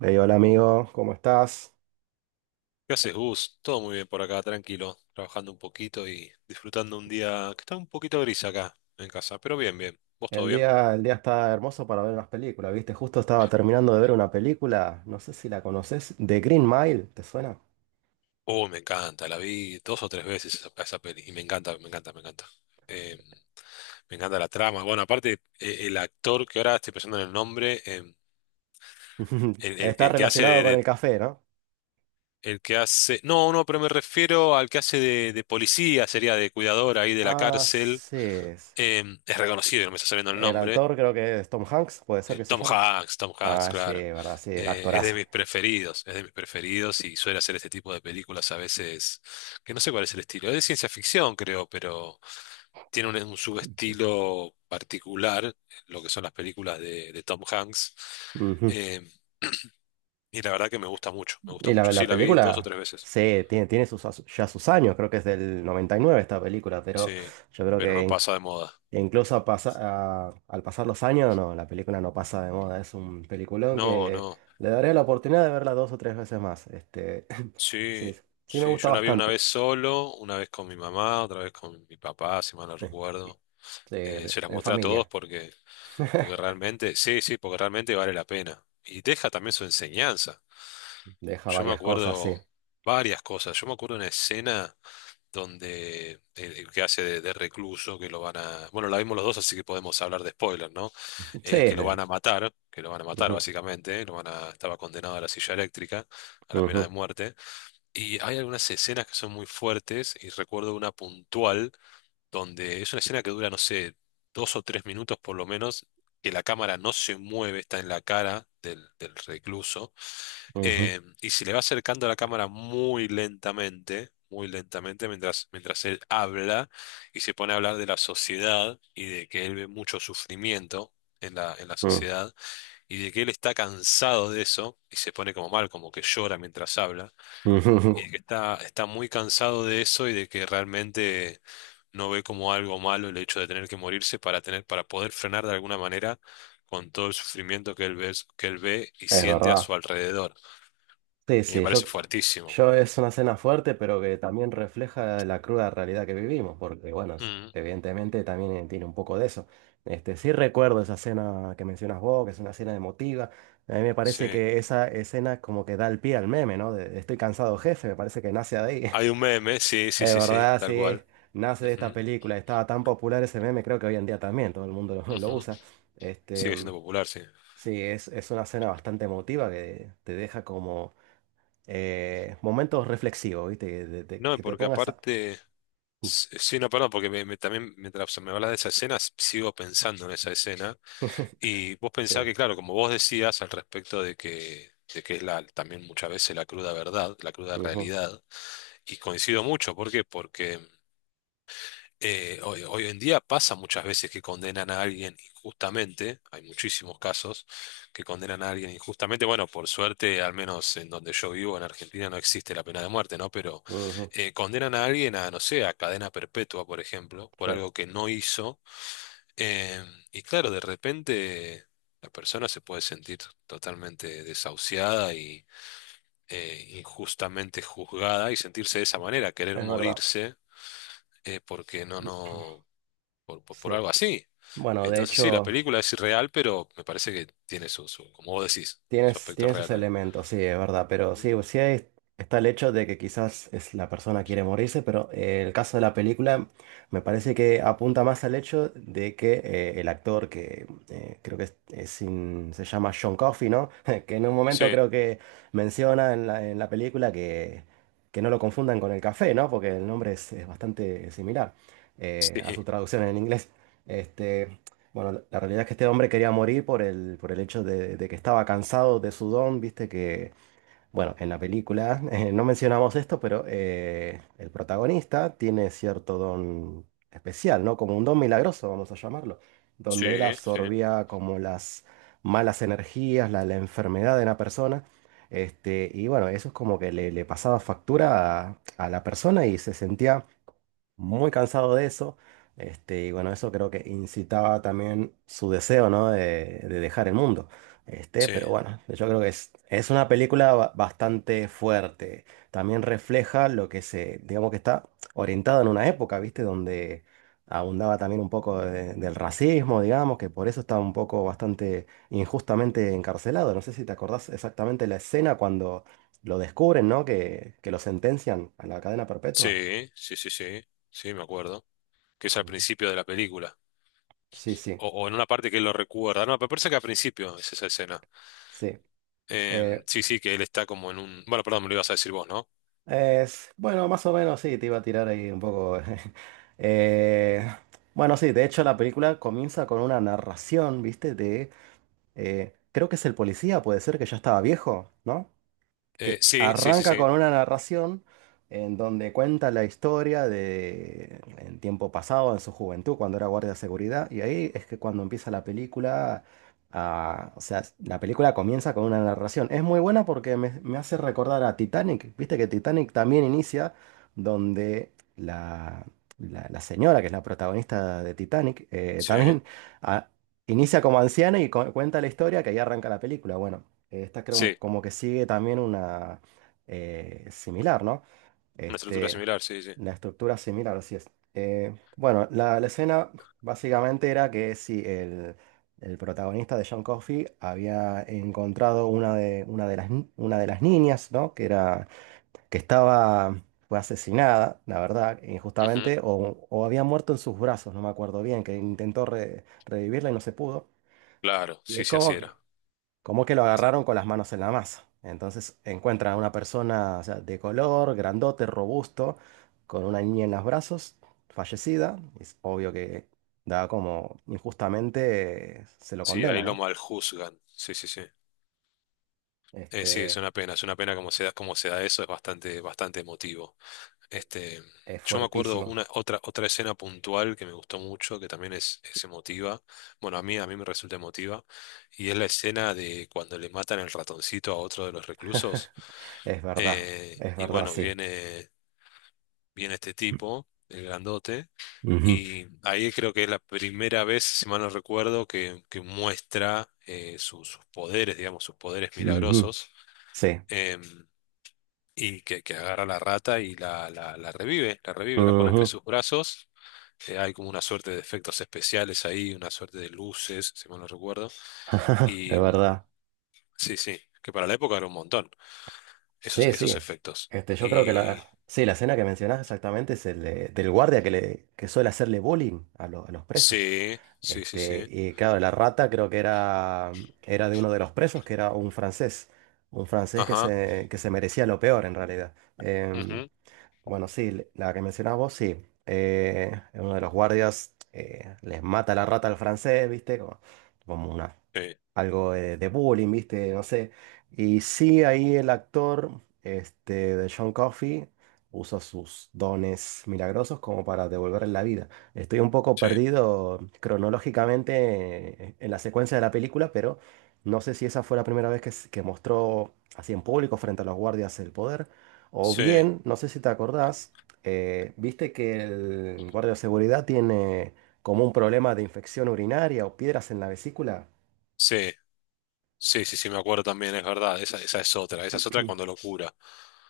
Hey, hola amigo, ¿cómo estás? ¿Qué haces, Gus? Todo muy bien por acá, tranquilo, trabajando un poquito y disfrutando un día que está un poquito gris acá en casa, pero bien, bien. ¿Vos todo El bien? día, el día está hermoso para ver unas películas, ¿viste? Justo estaba terminando de ver una película, no sé si la conoces, The Green Mile, ¿te suena? Oh, me encanta, la vi dos o tres veces esa, esa peli y me encanta, me encanta, me encanta. Eh, Me encanta la trama. Bueno, aparte, el actor que ahora estoy pensando en el nombre, el, el que Está el que hace relacionado con el café, ¿no? el que hace, no, no, pero me refiero al que hace de policía, sería de cuidador ahí de la Ah, cárcel. sí, es. Es reconocido, no me está saliendo el El nombre. autor creo que es Tom Hanks, puede ser que se Tom llama. Hanks, Tom Hanks, Ah, sí, claro. verdad, sí, Es de actorazo. mis preferidos, es de mis preferidos y suele hacer este tipo de películas a veces, que no sé cuál es el estilo. Es de ciencia ficción, creo, pero tiene un subestilo particular, lo que son las películas de Tom Hanks. Ujú. Eh, y la verdad que me gusta mucho, me gusta Y mucho. la, Sí, la la vi dos o película, tres veces, sí, tiene sus, ya sus años, creo que es del 99 esta película, pero sí, yo creo pero que no en. pasa de moda. E incluso al pasar los años, no, la película no pasa de moda. Es un peliculón No, que no, le daré la oportunidad de verla dos o tres veces más. Este, sí, sí, sí me sí, gusta yo la vi una bastante. vez solo, una vez con mi mamá, otra vez con mi papá, si mal no Eh, recuerdo. Sí, Se las en mostré a todos familia. porque, porque realmente, sí, sí, porque realmente vale la pena. Y deja también su enseñanza. Deja Yo me varias cosas, sí. acuerdo varias cosas. Yo me acuerdo una escena donde el que hace de recluso, que lo van a... Bueno, la vimos los dos, así que podemos hablar de spoiler, ¿no? Sí, Que lo van sí. a matar, que lo van a matar Ujú, básicamente, lo van a... Estaba condenado a la silla eléctrica, a la pena de ujú, muerte. Y hay algunas escenas que son muy fuertes y recuerdo una puntual donde es una escena que dura, no sé, dos o tres minutos por lo menos, que la cámara no se mueve, está en la cara del, del recluso, ujú, y se le va acercando a la cámara muy lentamente, mientras, mientras él habla y se pone a hablar de la sociedad y de que él ve mucho sufrimiento. En la ujú, sociedad y de que él está cansado de eso y se pone como mal, como que llora mientras habla ujú, ujú. y de que está, está muy cansado de eso y de que realmente no ve como algo malo el hecho de tener que morirse para tener, para poder frenar de alguna manera con todo el sufrimiento que él ve y Es siente a verdad. su alrededor. Sí, Y me sí, parece yo, fuertísimo. yo es una cena fuerte, pero que también refleja la cruda realidad que vivimos, porque bueno, Mm, evidentemente también tiene un poco de eso. Este, sí recuerdo esa cena que mencionas vos, que es una cena emotiva. A mí me parece sí. que esa escena como que da el pie al meme, ¿no? De estoy cansado, jefe, me parece que nace de ahí. Hay un meme, sí, sí, Es sí, sí, verdad, tal sí, cual. nace de esta Ujú, película. Estaba tan popular ese meme, creo que hoy en día también todo el mundo lo, lo ujú. usa. Este, Sigue siendo popular, sí. sí, es una escena bastante emotiva que te deja como momentos reflexivos, ¿viste? Que, te te- No, y que te porque pongas a. aparte, s- sí, no, perdón, porque me- me- también mientras me hablas de esa escena, s- sigo pensando en esa escena. Y vos pensás Sí. que, claro, como vos decías al respecto de que es la, también muchas veces la cruda verdad, la cruda Ujú, realidad, y coincido mucho, ¿por qué? Porque hoy, hoy en día pasa muchas veces que condenan a alguien injustamente, hay muchísimos casos que condenan a alguien injustamente, bueno, por suerte, al menos en donde yo vivo, en Argentina, no existe la pena de muerte, ¿no? Pero ujú. Condenan a alguien a, no sé, a cadena perpetua, por ejemplo, por Sí, algo que no hizo, eh, y claro, de repente la persona se puede sentir totalmente desahuciada y injustamente juzgada y sentirse de esa manera, querer es verdad. morirse porque no, no, por Sí. algo así. Bueno, de Entonces sí, la hecho, película es irreal, pero me parece que tiene su, su, como vos decís, su Tienes, aspecto tiene real sus también. elementos, sí, es verdad, pero sí, Ujú. sí, está el hecho de que quizás es la persona quiere morirse, pero el caso de la película me parece que apunta más al hecho de que el actor que creo que es sin- se llama John Coffey, ¿no? Que en un momento Sí, creo que menciona en la película que no lo confundan con el café, ¿no? Porque el nombre es bastante similar sí, a sí, su traducción en inglés. Este, bueno, la realidad es que este hombre quería morir por el hecho de que estaba cansado de su don, viste que, bueno, en la película, no mencionamos esto, pero el protagonista tiene cierto don especial, ¿no? Como un don milagroso, vamos a llamarlo, donde él sí, absorbía como las malas energías, la enfermedad de una persona, este, y bueno, eso es como que le pasaba factura a la persona y se sentía muy cansado de eso. Este, y bueno, eso creo que incitaba también su deseo, ¿no? De dejar el mundo. Este, sí, pero bueno, yo creo que es una película bastante fuerte. También refleja lo que se, digamos que está orientado en una época, ¿viste? Donde abundaba también un poco del racismo, digamos, que por eso estaba un poco bastante injustamente encarcelado. No sé si te acordás exactamente la escena cuando lo descubren, ¿no? Que lo sentencian a la cadena perpetua. sí, sí, sí, sí, sí, me acuerdo. Que es al principio de la película. Sí, sí, O en una parte que él lo recuerda. No, me parece que al principio es esa escena. sí. Eh, Sí, sí, que él está como en un... Bueno, perdón, me lo ibas a decir vos, ¿no? es, bueno, más o menos sí, te iba a tirar ahí un poco. eh, bueno, sí, de hecho la película comienza con una narración, ¿viste? Creo que es el policía, puede ser que ya estaba viejo, ¿no? Que Sí, sí, sí, arranca sí, con una narración en donde cuenta la historia de en tiempo pasado, en su juventud, cuando era guardia de seguridad, y ahí es que cuando empieza la película, ah, o sea, la película comienza con una narración. Es muy buena porque me hace recordar a Titanic, viste que Titanic también inicia donde la señora, que es la protagonista de Titanic, sí, también. Ah, inicia como anciana y cuenta la historia que ahí arranca la película. Bueno, esta creo sí. como que sigue también una similar, ¿no? Una estructura Este, similar, sí, sí. la estructura similar, así es. Bueno, la escena básicamente era que si el protagonista de John Coffey había encontrado una de las niñas, ¿no? Que era, que estaba, fue asesinada, la verdad, Ujú, injustamente, o había muerto en sus brazos, no me acuerdo bien, que intentó revivirla y no se pudo. claro, Y sí, es sí, así como que era. como que lo agarraron con las manos en la masa. Entonces encuentran a una persona, o sea, de color, grandote, robusto, con una niña en los brazos, fallecida. Es obvio que da como injustamente se lo Sí, ahí condena, lo ¿no? maljuzgan. Sí, sí, sí. Sí, Este, es una pena como se da eso, es bastante, bastante emotivo. Este, es yo me acuerdo fuertísimo. una, otra, otra escena puntual que me gustó mucho, que también es emotiva. Bueno, a mí me resulta emotiva. Y es la escena de cuando le matan el ratoncito a otro de los reclusos. Es verdad, es Y verdad, bueno, sí. viene, viene este tipo, el grandote. Ujú, Y ahí creo que es la primera vez, si mal no recuerdo, que muestra su- sus poderes, digamos, sus poderes ujú, milagrosos, sí, em, y que agarra a la rata y la revive, la revive, la pone entre ujú, sus brazos. Hay como una suerte de efectos especiales ahí, una suerte de luces, si mal no recuerdo. es Y verdad. sí, sí, que para la época era un montón, esos, Sí, esos sí. efectos. Este, yo creo que Y la, sí, la escena que mencionás exactamente es el del guardia que, le, que suele hacerle bowling a los presos. sí, sí, sí, Este, sí. y claro, la rata creo que era de uno de los presos, que era un francés. Un francés Ajá. Que se merecía lo peor en realidad. Ujú, Bueno, sí, la que mencionabas vos, sí. Uno de los guardias les mata la rata al francés, ¿viste? Como una, sí, algo de bullying, ¿viste? No sé. Y sí, ahí el actor este, de John Coffey usa sus dones milagrosos como para devolverle la vida. Estoy un poco sí, perdido cronológicamente en la secuencia de la película, pero no sé si esa fue la primera vez que, que mostró así en público frente a los guardias el poder. O sí, bien, no sé si te acordás, viste que el guardia de seguridad tiene como un problema de infección urinaria o piedras en la vesícula. sí. Sí, sí, sí, me acuerdo también, es verdad, esa, esa es otra cuando lo cura.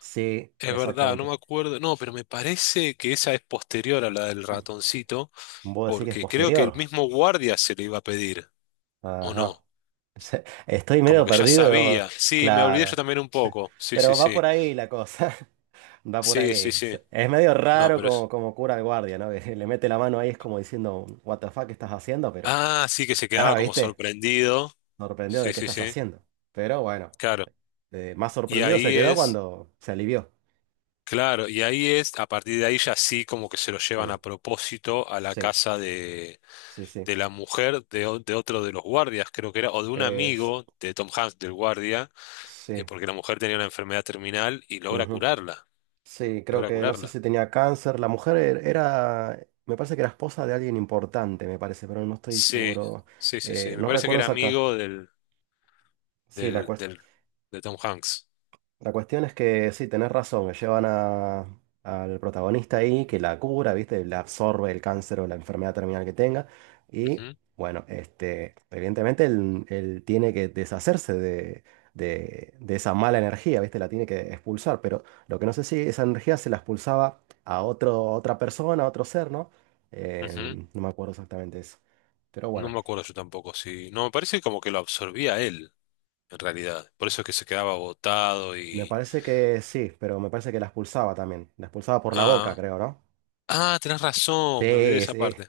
Sí, Es verdad, no exactamente. me acuerdo, no, pero me parece que esa es posterior a la del ratoncito, Vos decís que es porque creo que el posterior. mismo guardia se le iba a pedir, ¿o Ajá. no? Estoy Como medio que ya perdido, sabía, sí, me olvidé yo claro. también un poco, sí, sí, Pero va por sí, ahí la cosa. Va por sí, sí, ahí. sí, Es medio no, raro pero como, es... como cura el guardia, ¿no? Que le mete la mano ahí, es como diciendo, What the fuck, ¿qué estás haciendo? Pero, Ah, sí, que se quedaba ah, como ¿viste? sorprendido, Sorprendido de sí, qué sí, estás sí, haciendo. Pero bueno. claro, Más y sorprendido se ahí quedó es, cuando se alivió. claro, y ahí es, a partir de ahí ya sí, como que se lo llevan Mm. a propósito a la Sí, casa sí, sí. de la mujer de, o- de otro de los guardias, creo que era, o de un Es- amigo de Tom Hanks, del guardia, sí. porque la mujer tenía una enfermedad terminal y logra Ujú. curarla, Sí, creo logra que no sé curarla. si tenía cáncer. La mujer era, me parece que era esposa de alguien importante, me parece, pero no estoy Sí, seguro. sí, sí, sí, me No parece que recuerdo era exacta. amigo del, Sí, la del, cuestión. del- de Tom Hanks. La cuestión es que sí, tenés razón, que llevan al protagonista ahí, que la cura, ¿viste? Le absorbe el cáncer o la enfermedad terminal que tenga. Y Ujú, bueno, este, evidentemente él tiene que deshacerse de esa mala energía, ¿viste? La tiene que expulsar. Pero lo que no sé si esa energía se la expulsaba a otro, a otra persona, a otro ser, ¿no? ujú. No me acuerdo exactamente eso. Pero No bueno, me acuerdo yo tampoco, sí. No, me parece como que lo absorbía él, en realidad. Por eso es que se quedaba agotado me y... parece que sí, pero me parece que la expulsaba también. La expulsaba por la boca, Ah, creo, ¿no? ah, tenés razón, me olvidé de Sí, esa sí. parte.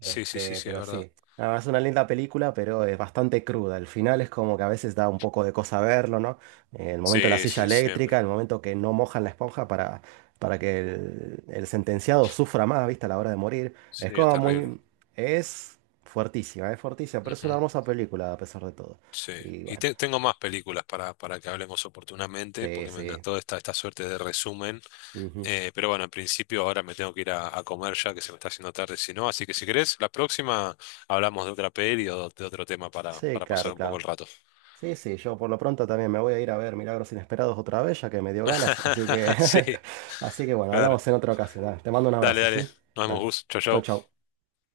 Sí, sí, sí, Este, sí, es pero verdad. sí. Ah, es una linda película, pero es bastante cruda. El final es como que a veces da un poco de cosa verlo, ¿no? El momento de la Sí, silla sí, eléctrica, siempre. el momento que no mojan la esponja para, que el sentenciado sufra más, ¿viste? A la hora de morir. Es Sí, es como terrible. muy. Es fuertísima, pero es una Ujú. hermosa película a pesar de todo. Sí, Y y bueno, te- tengo más películas para que hablemos oportunamente, sí, porque me sí. encantó esta, esta suerte de resumen. Ujú. Pero bueno, en principio ahora me tengo que ir a comer ya, que se me está haciendo tarde, si no. Así que si querés, la próxima hablamos de otra peli o de otro tema Sí, para pasar claro, un poco claro. el rato. Sí, sí, yo por lo pronto también me voy a ir a ver Milagros Inesperados otra vez, ya que me dio ganas, así que, Sí, así que bueno, claro. hablamos en otra ocasión. Dale, te mando un Dale, abrazo, dale. ¿sí? Nos vemos, Dale. Gus. Chau, Chau, chau. chau.